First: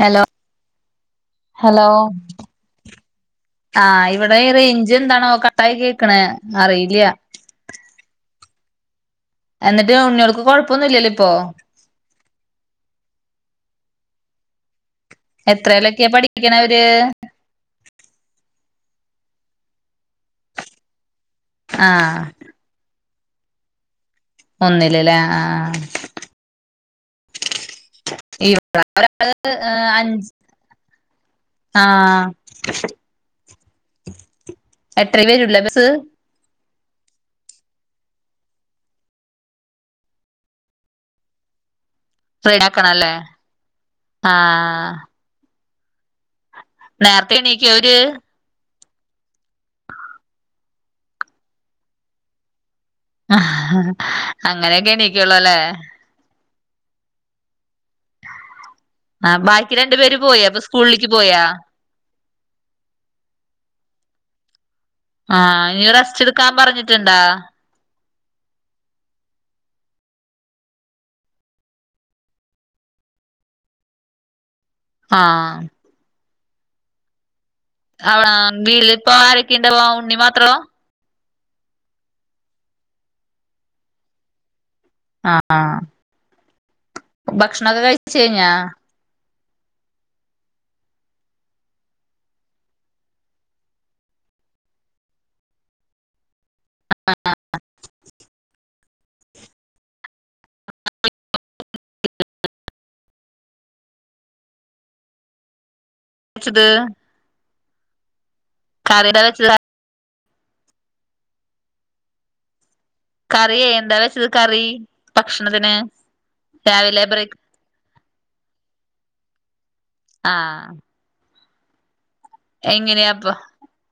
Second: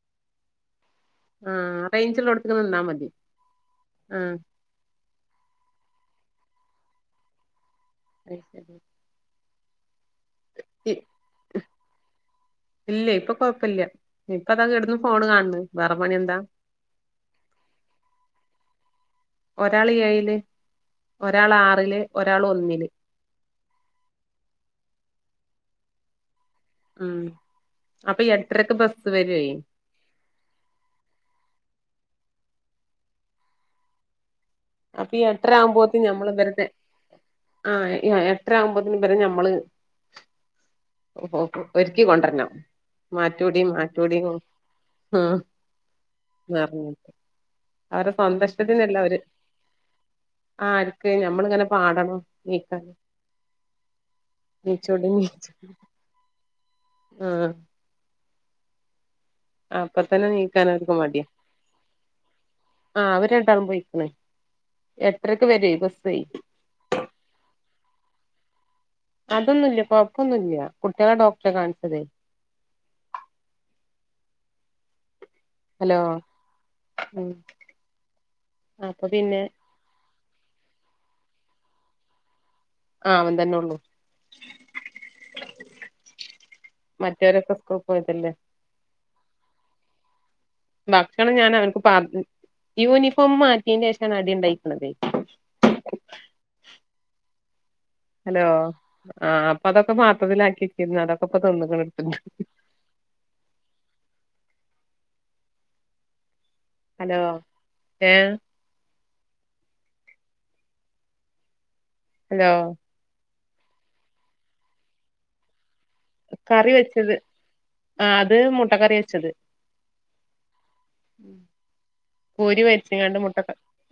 Hello ആഹ് hello റേഞ്ചിള്ളോട്ത്ത്ക്ക് നിന്നാ മതി ആ് ആഹ് ഇവിടെ ഈ റേഞ്ച് എന്താണാവോ കട്ട് യി കേക്കണ അറിയില്ലയ [unintelligible] എന്നിട്ട് ഉണ്ണികോൾക്ക് കൊഴപ്പൊന്ന ഇല്ലല്ലോ ഇപ്പോ ഇല്ല ഇപ്പൊ കൊഴപ്പില്ല ഇപ്പ ദാ കിടന്ന് ഫോണ് കാണന്ന് വേറെ പണി എന്താ എഎ ഒരാള് ഏഴില്, ഒരാള് ആറില്, ആഹ് ഒരാള് ഒന്നില് ഒന്നില്ലല്ലേ ആഹ് ഉം അപ്പൊ ഇവള് എട്ടരക്കെ ബസ്സ് വരുവേ അഞ്ച് ആഹ് അപ്പ ഈ എട്ടരക്ക് എട്ടര വരൂല്ലേ ബസ് ആകുമ്പോത്ത് ഞമ്മള് ഇവരുടെ ആഹ് എട്ടര ആകുമ്പതിന് ഇവരെ ഞമ്മള് ഒരുക്കി കൊണ്ടരണം റെഡി ആക്കണല്ലേ മാറ്റൂടീം മാറ്റൂടീം ആഹ് നിഞ്ഞട്ട നേരത്തെ എണീക്കോ അവര് അവരു സന്തോഷ്ടത്തിനല്ല അവര് ആർക്ക് നമ്മളിങ്ങനെ പാടണം നീക്കാന ആ അങ്ങനെയൊക്കെ എണക്കുള്ളൂ നീച്ചോ അല്ലേ ആഹ് ആഹ് ബാക്കി രണ്ടു അപ്പൊ പേര് തന്നെ പോയാ അപ്പൊ നീക്കാനക്കെ സ്കൂളിലേക്ക് മടിയ പോയാ ആഹ് അവര് രണ്ടാളും പോയിക്ക്ണ് എട്ടരക്ക് ആഹ് വര ഇനി ബസ റെസ്റ്റ് എടുക്കാൻ പറഞ്ഞിട്ടുണ്ടാ അതൊന്നുമ ഇല്ല കൊഴപ്പൊന്നുമില്ലല്ല കുട്ടികളെ ഡോക്ടറെ കാണിച്ചതേ ആഹ് ഹലോ അവവിടെ വീട്ടിൽ അപ്പൊ ഇപ്പ പിന്നെ ആരൊക്കെ ഇണ്ടവാ ഉണ്ണി മാത്രോ ഉള്ളോ ആഹ് അങ്ങൻതന്നെ ഉള്ളൂ ആഹ് ഹ മറ്റവരൊക്കെ ഭക്ഷണ സ്കൂൾ കഴിച്ച പോയതല്ലേ കഴിഞ്ഞാ ഭക്ഷണം ഞൻ അവർക്ക് [unintelligible] യൂണിഫോം മാറ്റിയന് ശേഷാണ് അടി ഉണ്ടായിരിക്കണുന്നത് ഹലോ ആഹ് അപ്പൊ അതൊക്കെ പാത്രത്തിലൽ ആക്കിക്കിരുന്നു അതൊക്കെ ഇപ്പൊ തിന്ന് കണൂ [unintelligible] ഹലോ ഏ ഹ് [unintelligible] വെച്ച ഹലോ കറി എന്താ വെച്ചത് കറി ഭക്ഷണത്തിന് കറി രാവിലെ വെച്ചത് ബ്രേക്ക് ആ അത് മുട്ട കറി വെച്ചത്. ആഹ് ഉം കോരി മരിച്ചാണ്ട് എങ്ങനെയാപ്പൊ മുട്ട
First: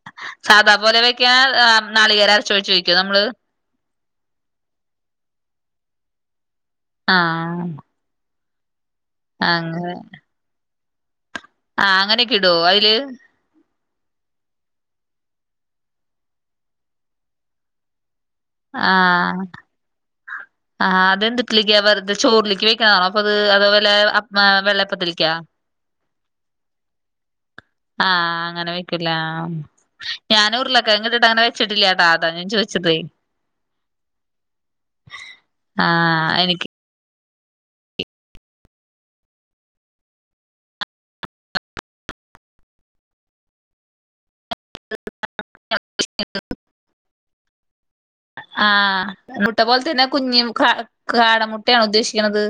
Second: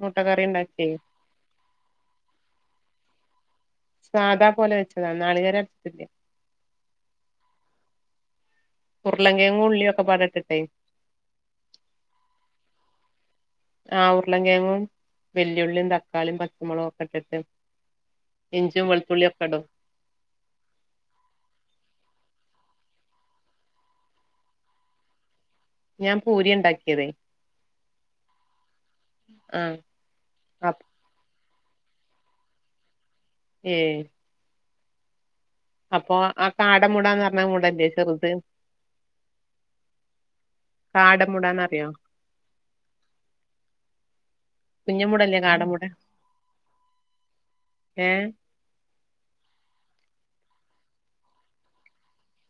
മുട്ട കറി സാദാ ഉണ്ടാക്കി. [unintelligible] നാളികേര ചോദിച്ചുോിക്കോ നമ്മള് സാധാ പോലെ വെച്ചതാ നാളികര അരച്ചില്ല ആഹ് ഉരുളങ്കയും ഉുള്ളിയും അങ്ങനെ ഒക്കെ പാടെ ഇട്ടിട്ടേ ആഹ് അങ്ങനെയൊക്കെ ഇടോ അതില് ആഹ് ഉരുളം കേേങ്ങും വെല്ലിയുളിയും തക്കാളിയും പച്ചമുളും ഒക്കെ ഇട്ടിട്ട് ഇഞ്ചിയും വെളുത്തുള്ളിയും ആഹ് ഒക്കെ ഇടും ആഹ് അതെന്തിട്ടിലേക്ക വെറ ചോറിലേക്ക് വെക്കണതാണോ അപ്പ അത് അതേപോലെ വെള്ളയപ്പത്തിലേക്കാ ഞാൻ പൂരി ഉണ്ടാക്കിയതേ ആഹ് അങ്ങന വെക്കുലേ അഹ് ആ ഞാന് ഉരുലൊക്കെങ്ങിട്ട അങ്ങനെച്ചിട്ടില്ലേട്ടാ ഞൻ ചോദിച്ചതേ ഏഹ് അപ്പൊ ആഹ് കാട മൂടാന്ന് പറഞ്ഞാ കൂടല്ലേ ചെറുത് കാടമൂടാന്നറിയോ കുഞ്ഞമൂട ല്ലെ കാടമൂട എഹ് ആഹ് മുട്ട പോലെ തന്നെ കുഞ്ഞി കാട മുുട്ടയാ ഉദ്ദേശിക്കണുന്നത്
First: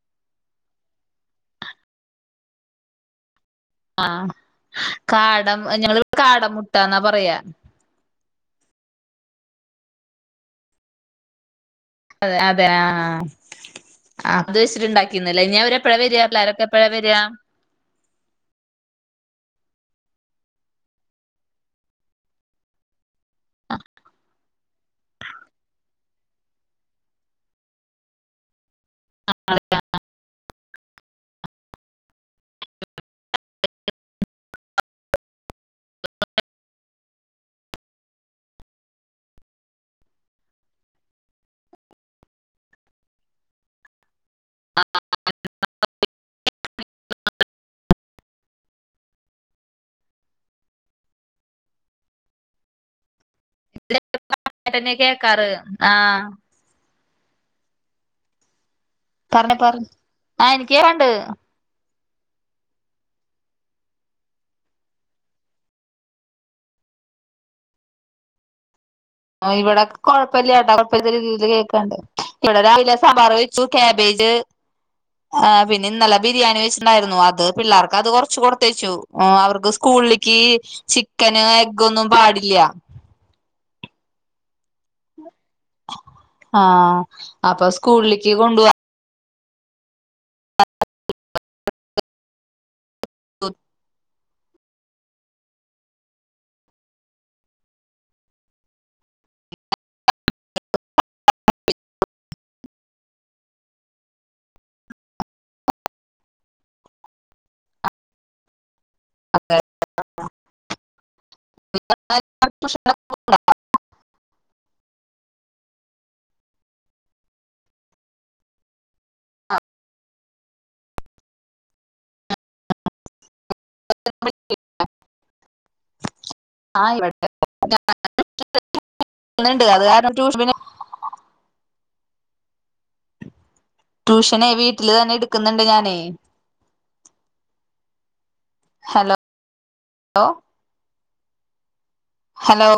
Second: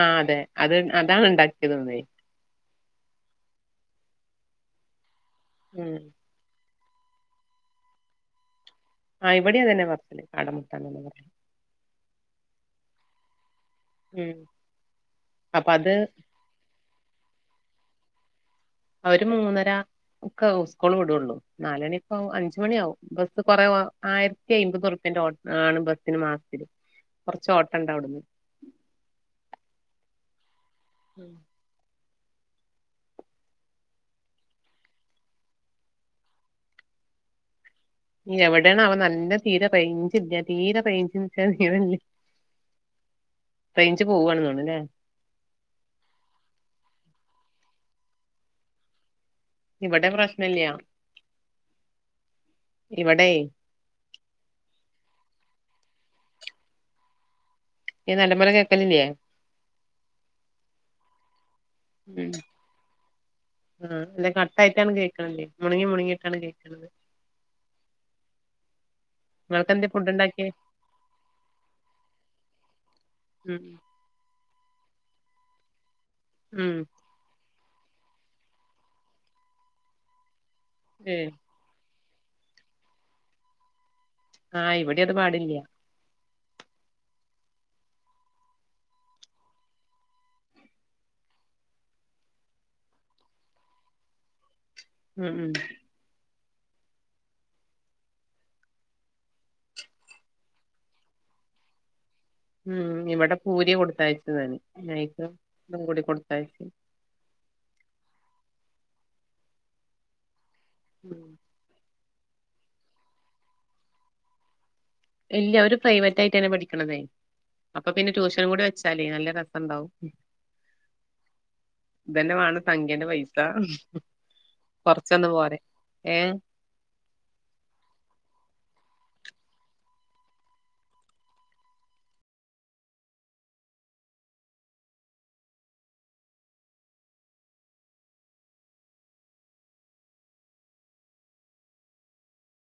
ആഹ് അതെ അത് അതാണ് ഉണ്ടാക്കിയത് ഇന്നെ ആഹ് കാടം ഉം ഞങ്ങിവിടെ കാട മുട്ടന്നാ പറയാ ആഹ് ഇവിടെയാാ തന്നെ പറച്ചല് കാടമുട്ട അതെ അതെ ആ ഉം അത് വെച്ചിട്ട്ണ്ടാക്കിയന്നലെ ഇഞ്ഞ് അവ അപ്പൊ അത് ര്എപ്പഴ വര്യ എല്ലാ രൊക്കെ എപ്പഴ വെര അവര് മൂന്നര ഒക്കെ സ്കൂൾ വിടുുള്ളൂ നാല മണിപ്പോ ആ അഞ്ച മണി ആവും ബസ്സ് കുറ ആയിരത്തി അമ്പതൂറുപ്പ്യന്റെ ആണ് ബസ്സ് ബസ്സിന് മാസത്തില് കുറച്ച് ഓട്ടം ണ്ട് വിടന്ന് ആ ഉം എവിടെയാണ് അവൻ നല്ല തീരെ റൈഞ്ചില്ല തീരെ റൈഞ്ചി ല്ല തീരെ ല്യ റൈഞ്ച് പോവാണ് തോണ് ന്ല്ലേ ആ [unintelligible] ഇവിടെ പ്രശ്നല്യ ഇവിടെ ന്നെ കേക്കാറ് ആഹ [unintelligible] ഈ നല്ല പോലെ കേക്കലില്ലേ പറഞ്ഞ പറ ആ് എനിക്കേ കേണ്ട് ഉം ആ അല്ല കട്ടായിട്ടാണ് കേൾക്കണല് മുങ്ങി മുണങ്ങിയിട്ടാണ് കേൾക്കണത് നിങ്ങൾക്ക് ഇവിടെ എന്തേ ഫുഡ് കൊഴപ്പമാ ഉണ്ടാക്കിയേ കേട്ടോ ക രീതിയിൽ കേൾക്കണ്ട് ഇവിടെ രാവിലെ സാമ്പാറ് വെച്ചു ഉം കാബേജ് ആ പിന്നെ ഇന്നലെ ബിരിയാണി ഉം വെച്ചിുണ്ടായിരുന്നു അത് പിള്ളേർക്ക് അത് കൊറച്ച് കൊടുത്തേച്ചു അവർക്ക് സ്കൂളിലേക്ക് ഏ ചിക്കന് എങ്കുംന്നും പാടില്ല ആഹ് ഇവിടെ അത് പാടില്ല ആഹ അപ്പൊ സ്കൂളിക്ക് കൊണ്ട പോ ഉം ഉം ഉം ഇവിടെ പൂരി കൊടുത്താഴ്ച്ച തന്നെ മൈക [unintelligible] തും കൂടി കൊടുത്താഴ്ച്ച അതെ മം [unintelligible] ഇല്ല അവര് പ്രൈവറ്റ് ആയിട്ടാണ് പഠിക്കണതേ അപ്പൊ പിന്നെ ട്യൂഷൻ കൂടി വെച്ചാലേ നല്ല രസം ഉണ്ടാവും ഇതന്നെ വേണം സംഖ്യൻ്റെ പൈസ കൊറച്ചൊന്ന് പോരെ ഏഹ ആഹ് ഇവിടെണ്ട് അത് കാരണം ൂഷ പിന്നെ [unintelligible] ട്യൂഷനെ വീട്ടില്ന്നെ എടുക്കുന്നുണ്ട് ഞാനേ ഹലോ ലോ ഹലോ